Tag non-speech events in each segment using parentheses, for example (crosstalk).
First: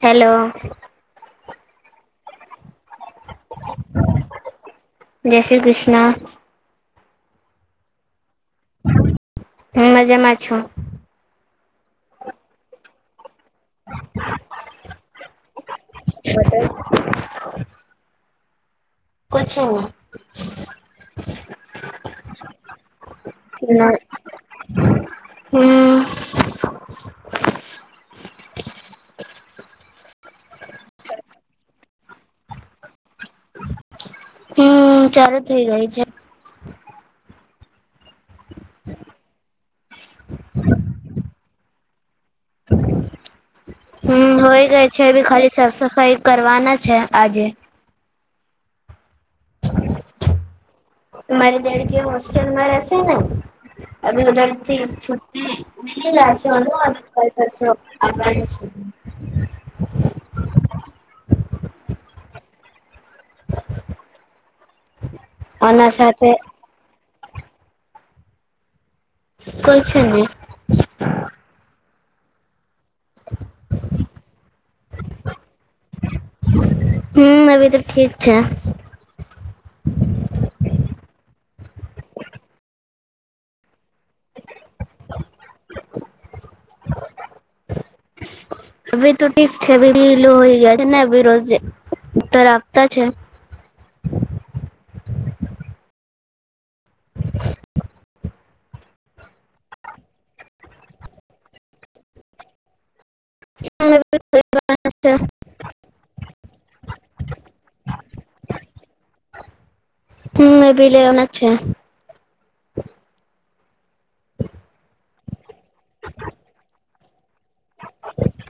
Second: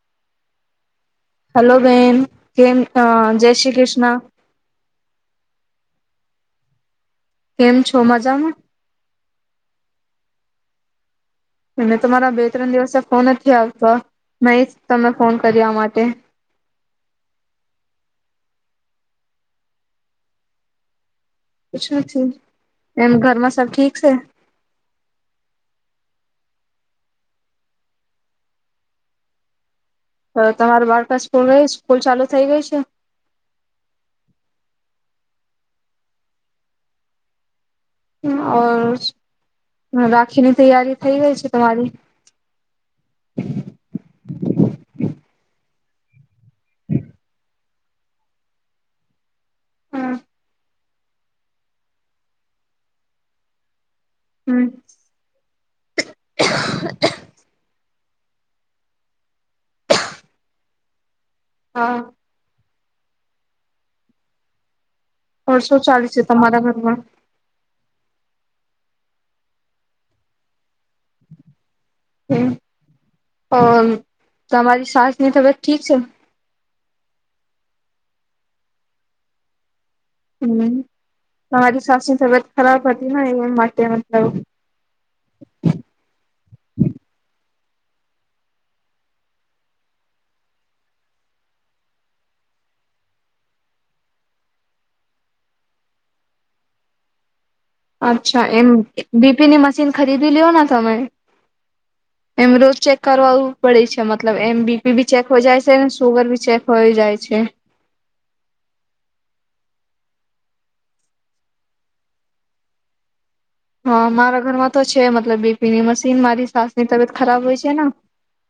Hello. Hello, બેન. કેમ હા, જય શ્રી કૃષ્ણ. જય શ્રી કૃષ્ણ. કેમ છો મજામાં? હું મજામાં છું. હું ને તમારા બે, ત્રણ દિવસ ફોન અજ જ્યાર તા મૈ ઇજ તમે ફોન કર્યો આ માટે પછો. પછું છું, એમ ઘરમાં સબ ના ઠીક છે? હમ (inaudible) તો તમારો બાળકા સ્કૂલ રહી સ્કૂલ ચાલુ થઈ ગઈ છે? હમ્મ, ચાલુ થઇ ગઈ છે. ઔર રાખીની તૈયારી થઈ ગઈ છે તમારી? હમ્મ, હોય ગઈ છે અભી ખાલી સાફ સફાઈ કરવાના છે આજે. હમ્મ. મારી દેઢગી હોસ્ટેલમાં રહેશે ને. હમ (unintelligible) (inaudible) હા. તરસો આના ચાલુ થયું સાથે તમારા ઘરમાં. કોઈ છે ની. હમ્મ. અ તમારી સાસની તબિયત ઠીક છે? હમ્મ, અભી તો ઠીક છે. હમ્મ, તમારી સાસની તબિયત ખરાબ હતી ને એ માટે (inaudible) હવે તો ઠીક છે (unintelligible) રાખતા છે. અચ્છા. એમ બી પીની મશીન ખરીદી લ્યો ને તમે? એમ રોજ ચેક કરવાવું પડે છે મતલબ એમ બી પી ભી ચેક હોય જાય છે ને સુગર ભી ચેક હોય જાય છે. હમ્મ, એ ભી લેવાના છે. હા મારા ઘરમાં તો છે, મતલબ બી પી ની મશીન મારી સાસની. તમે ત ખરાબ હોય છે ને,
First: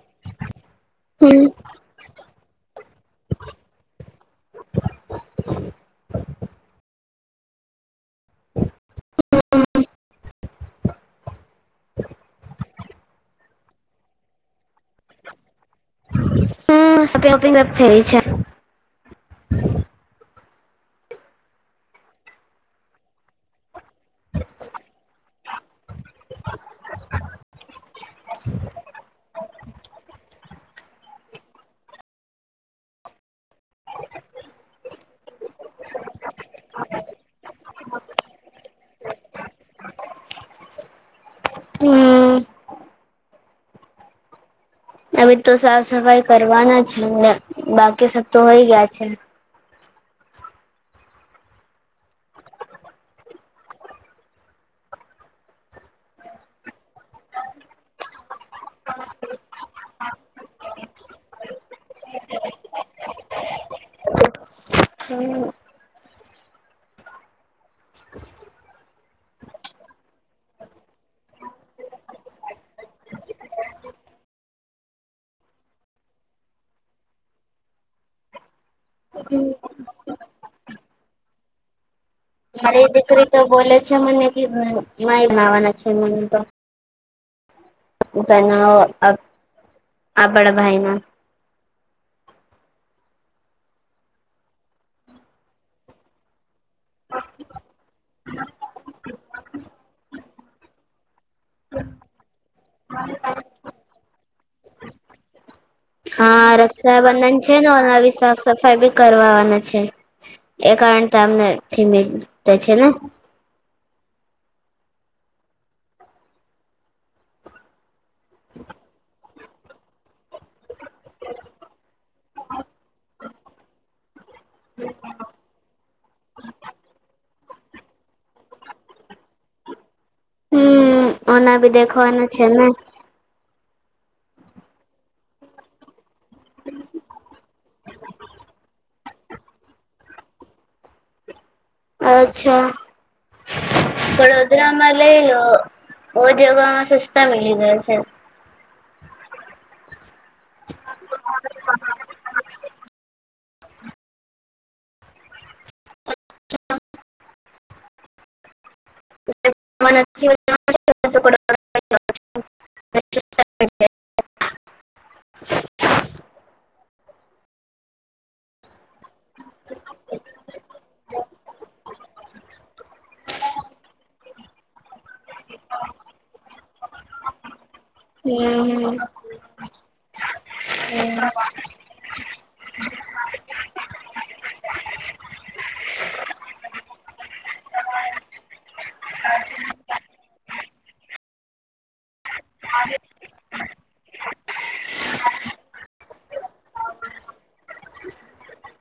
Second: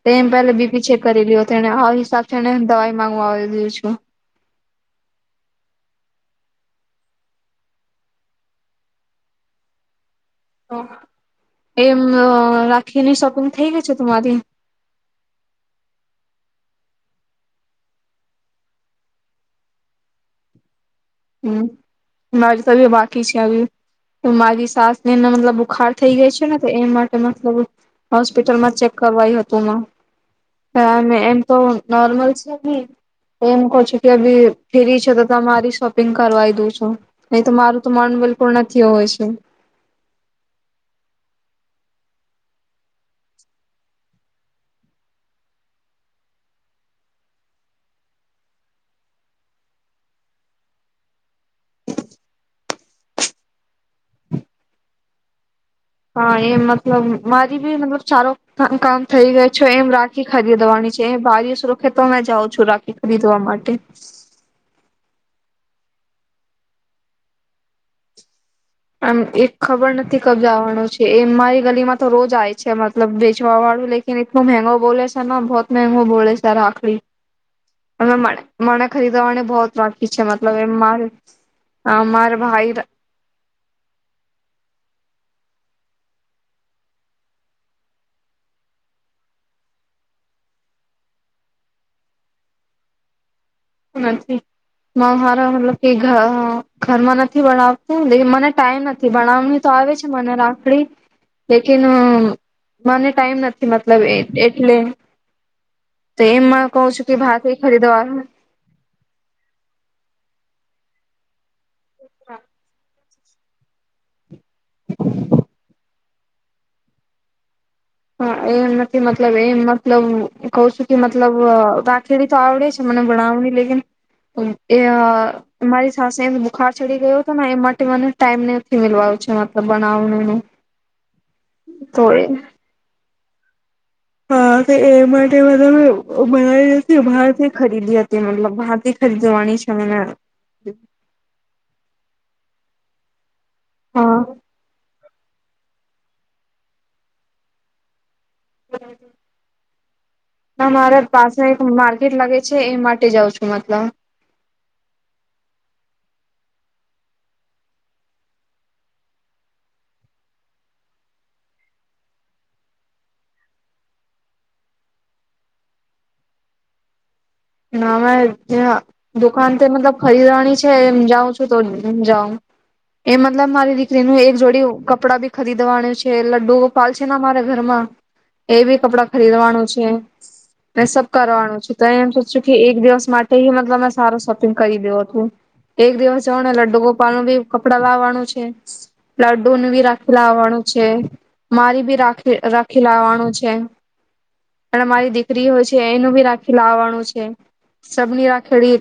તો એમ થાય બી પી ચેક કરી લીએ હમ તો એને આ હિસાબ ચણાની દાળ. માંગુ આવી રી છું. એમ રાખીની શોપિંગ થઈ ગઈ છે તમારી? હમ, સે ઓપિંગપ થઈ છે હમ, મારી તો બાકી છે, મારી સાસ ને મતલબ બુખાર થઈ ગઈ છે ને તો એ માટે મતલબ હોસ્પિટલમાં ચેક કરવાઈ હતી એમ તો નોર્મલ છે, ની એમ ક છો કેી ફ્રી છે તો તમારી શપ કરવા દઉ છું, નહી તો મારું તો માનવેલ, પૂણા આવે છે હમ અમે તો સાફ સફાઈ કરવાના છે, ના, બાકી સબ તો વઈ ગયા છે હા, એ મતલબ મારી, બી મતલબ સારો કામ થઈ ગયો છે એમ રાખી ખરીદવાની છે એ બારીશ રૂકે તો જાઉં મે છું રાખી ખરીદવા માટે આમ એક ખબર નથી કબજાવાનું છે એ મારી ગલી માં તો રોજ આય છે મતલબ વચવા વાળું લેકન એટલું મંગો બોલે છે બહત મગો બોલે સર રાખડી અ મને ખરીદવાને બહૂત બાકી છે મતલબ એ મારે મારે મારી દીકરી તો બોલે છે જો મને કેય, નાવાના છે મન તો છે મન તો બના આ બડા ભાઈના નથી મારા હાર મતલબ કે ઘરમાં નથી ભણાવતું મને ટાઈમ નથી ભણ તો આવે છે, મને રાખડી લેકિન મને ટાઈમ નથી મતલબ એ એટલે તો હા એમાં કહ છું કે રક્ષાબંધન છે ભાખરી ને ઓના ખરીદવા વિ સાફ સફ બી કરવાવાના છે (unintelligible) થીમે હા ત્યાં છે ને (inaudible) (inaudible) હ, એમ નથી મતલબ એમ મતલબ કહ છું કે મતલબ રાખેડી તો આવડે છે મને ભણાવવાની લેકિન એ મારી સાસે એમ બુખાર ચડી ગયો હતો ના એ માટે મને ટાઈમ નથી મેલવા છે મતલબ બા હમ્મ ઓના બી તો એ દેખવાનું છે ને. હા તો એ માટે બધા માં એવો ઓ બરાઈ હતી બહારથી ખરીદી હતી મતલબ બહારથી ફરી જોવાની છે મને અચ્છા. હા વડોદરામાં લઈ લો ઓ જગામાં સસ્તા મીલી જશે. (inaudible) ના મારે પાસે એક માર્કેટ લાગે છે એ માટે જાઉ છું. તેમ આટલા ચ (inaudible) ના મેં ઝા દુકાન તો મતલબ ખરીદવાની છે એમ જાઉં છું તો જાઉં એ મતલબ મારી દીકરીનું એક જોડી કપડાં બી ખરીદવાનું છે લડ્ડુ ગોપાલ છે ને મારા ઘરમાં એ બી હમ કપડા ખરીદવાનું છે ને સબ કરવાનું છે તો એમ છે શું કે એક દિવસ માટે હિ મતલબ મેં સારો શોપિંગ કરી દે ઓ હતું. એક દિવસ જાઉં ને લડ્ડુ ગોપાલ નું બી કપડા લવાનું છે. લડડુ બી રાખેલા આવાડ મારી ભી રાખ રાખી લવાનું છે અને મારી દીકરી હોય છે એનું ભી રાખી લાવવાનું છે. સબની અ રાખેડી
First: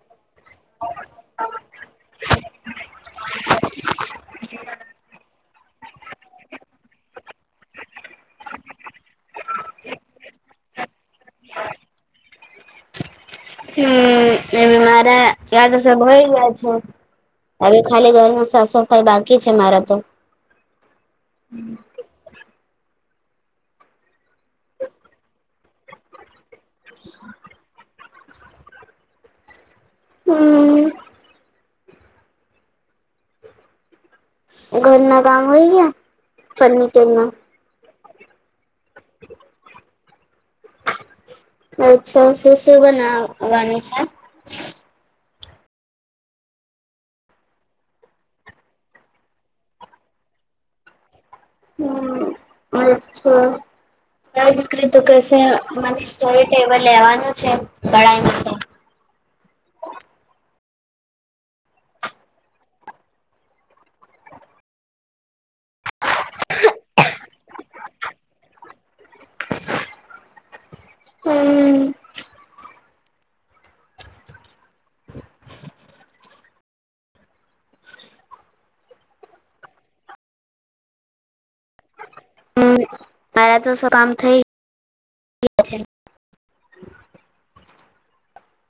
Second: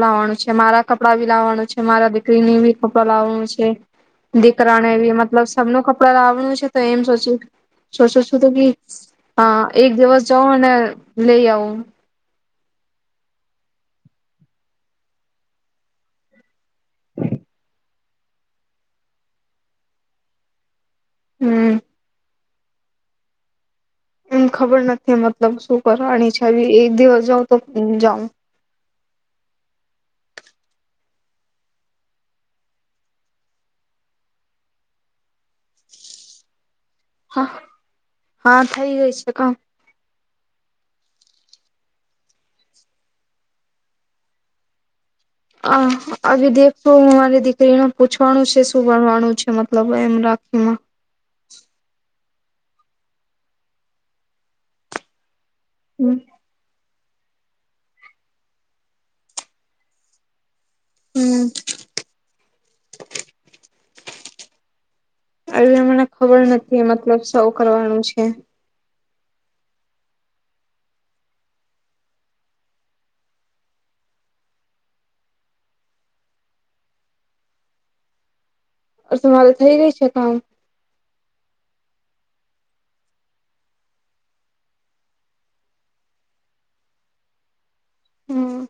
લાવવાનું છે. મારા કપડાં બી લાવવાનું છે, મારા દીકરીને બી કપડા લાવવાનું છે, દીકરાને બી મતલબ સબનું કપડા લાવવાનું છે તો એમ સોચું છું એક દિવસ જવ અને લઈ આવું. હમ એ મારા તો હોય ગયા છે હવે ખાલી ઘરની સાફ સફાઈ બાકી છે મારા તો. હમ્મ. એમ ખબર નથી મતલબ શું કરવાની છે એક દિવસ જાઉ તો જાઉ. હમ ચલ (unintelligible) હા હા થઈ ગઈ છે કણ અટછાશું શું બનવવાનું છે હ આવી દેખું હું મારી દીકરીને પૂછવાનું છે શું બણવાનું છે મતલબ એમ રાખીમાં હમ અચ્છા તાર દીકરી તો કેસે મ સ્ટડી ટેબલ લેવાનુ છે પડાઈ મા છે હમ આવી મને ખબર નથી મતલબ સૌ કરવાનું છે હમ તમારે થઇ ગઈ છે કામ મારા તો શું કામ થઈ છે હમ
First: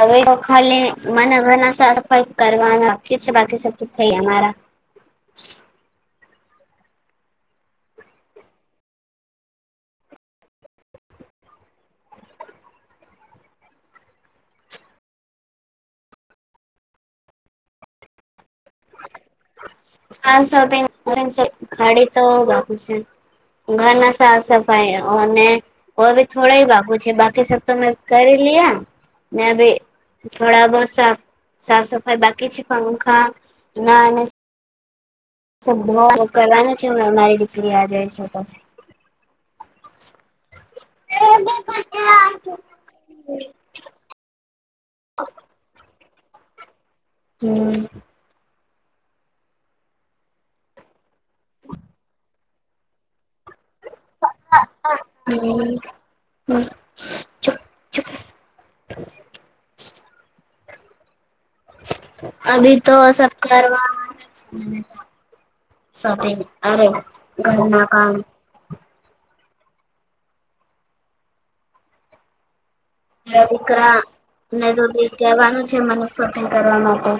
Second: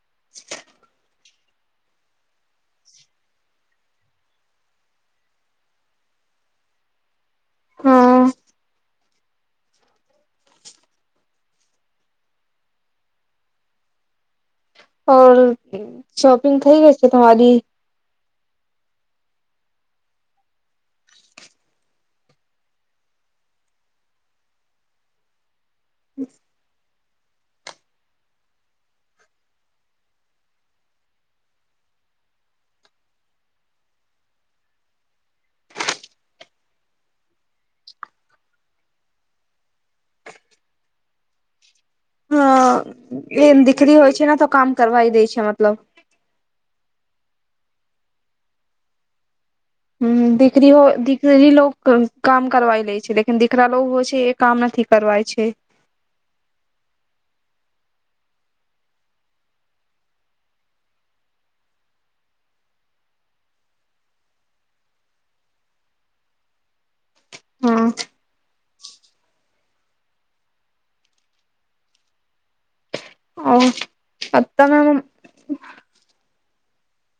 અવે તો ખાલી મને ઘર સાફ સફાઈ કરવાનું બાકી છે બાકી સબ થઈ ગયા મારા હા શોપિંગ થઈ ગઈ છે તમારી સા (inaudible) (inaudible) ખાડી તો બા છે ઘરના સાફ સફાઈ અને ઓ હવે થોડા વાાગો બાકી સ તો મેં કરી લયા ને ભી થોડા બહ સાફ સાફ સફાઈ બાકી છે પણખા ના કરવાનું છે મારી દીકરી આ જઈ છે તો હ એમ દીકરી હોય છે ને તો કામ કરવાઈ દે છે મતલબ હમ હમ દીકરી હો દીકરી લો કામ કરવાઈ લે છે કે દીકરા લોકો હોય છે એ કામ નથી કરવાય છે હમ્મ હમ્મ (inaudible) અભી તો સબ કરવા (inaudible) અરે હા ઘરના કામ અરે ઓ દીકરાને તમે તો ભી કહેવાનું છે મને શોપિંગ કરવા માટે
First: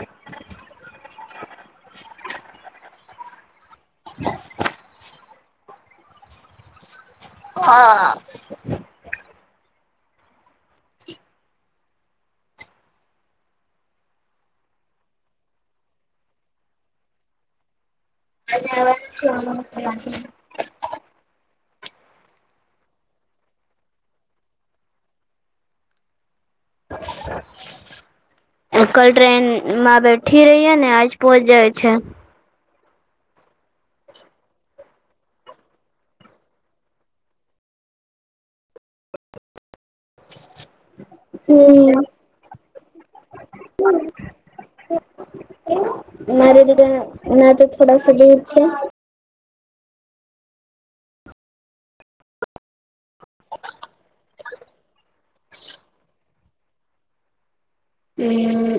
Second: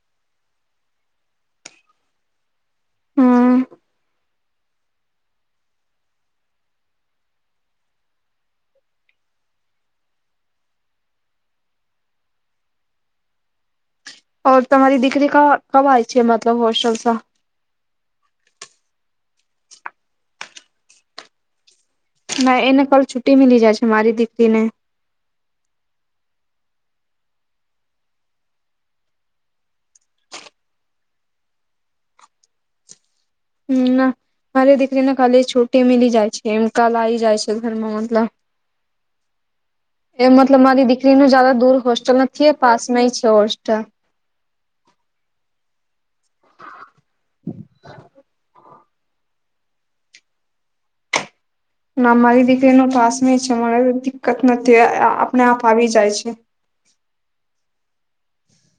હમ (inaudible) હા ઓ તમારી દીકરી ક કબ આય છે મતલબ હોસ્ટલસા (inaudible) (unintelligible) ના એને કાલ છુટી મિલી જાય છે મારી દીકરીને કલ ટ્રેન માં બેઠી રહી ને આજ પહોંચ જાય છે હમ ના મારી દીકરીને ખાલી છૂટી મિલી જાય છે એમ કાલ આવી જાય છે ઘરમાં મતલબ એ મતલબ મારી દીકરીનું જદ દૂર હોસ્ટેલ હમ નથી એ પાસમાં છે હોસ્ટલ મારી દીકરી ને તો થોડા સા દૂર છે અમારી દીકરી ન ટાસ ન છે અમારે દિકકત નથી આપને આપ આવી જાય છે હમ્મ,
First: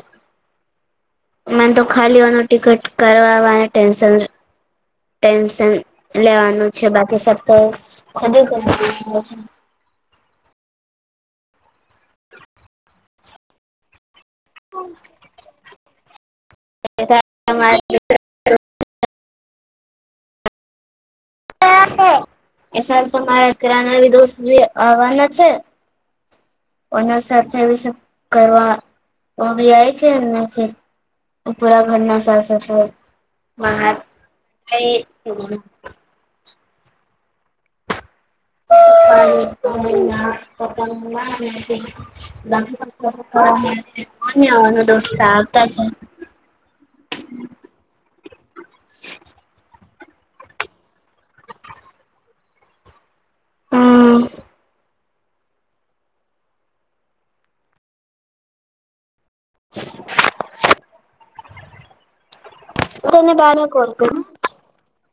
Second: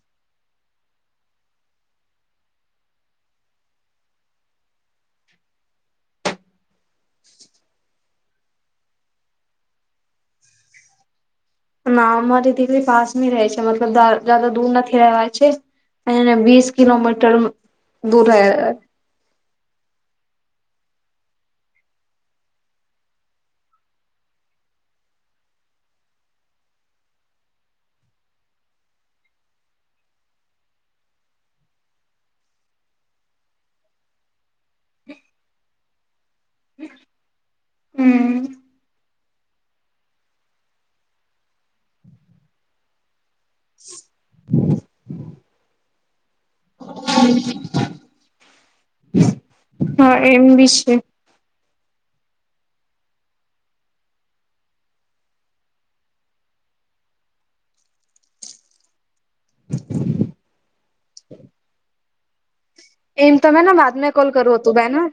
મને તો ખાલીઓનું ટિકટ કરવાની ટેન્શન ટેન્શન લેવાનું છે બાકી સબ તો ના અમારી દીકરી પાસમી રહે છે. મતલબ દર જદા દૂર નથી રેવાય છે અને એને વીસ કિલોમીટર છે. દૂર રહે. રા ઘરા ના દોસ્તી આવવાના છે એના સાથે એ કરવાય છે પૂરા ઘરના સાથે (inaudible) હમ્મ. (inaudible) હા એમ બી શે. હમ્મ. એમ તમે ને બાદ મે કોલ કરું હતું ભાઈને.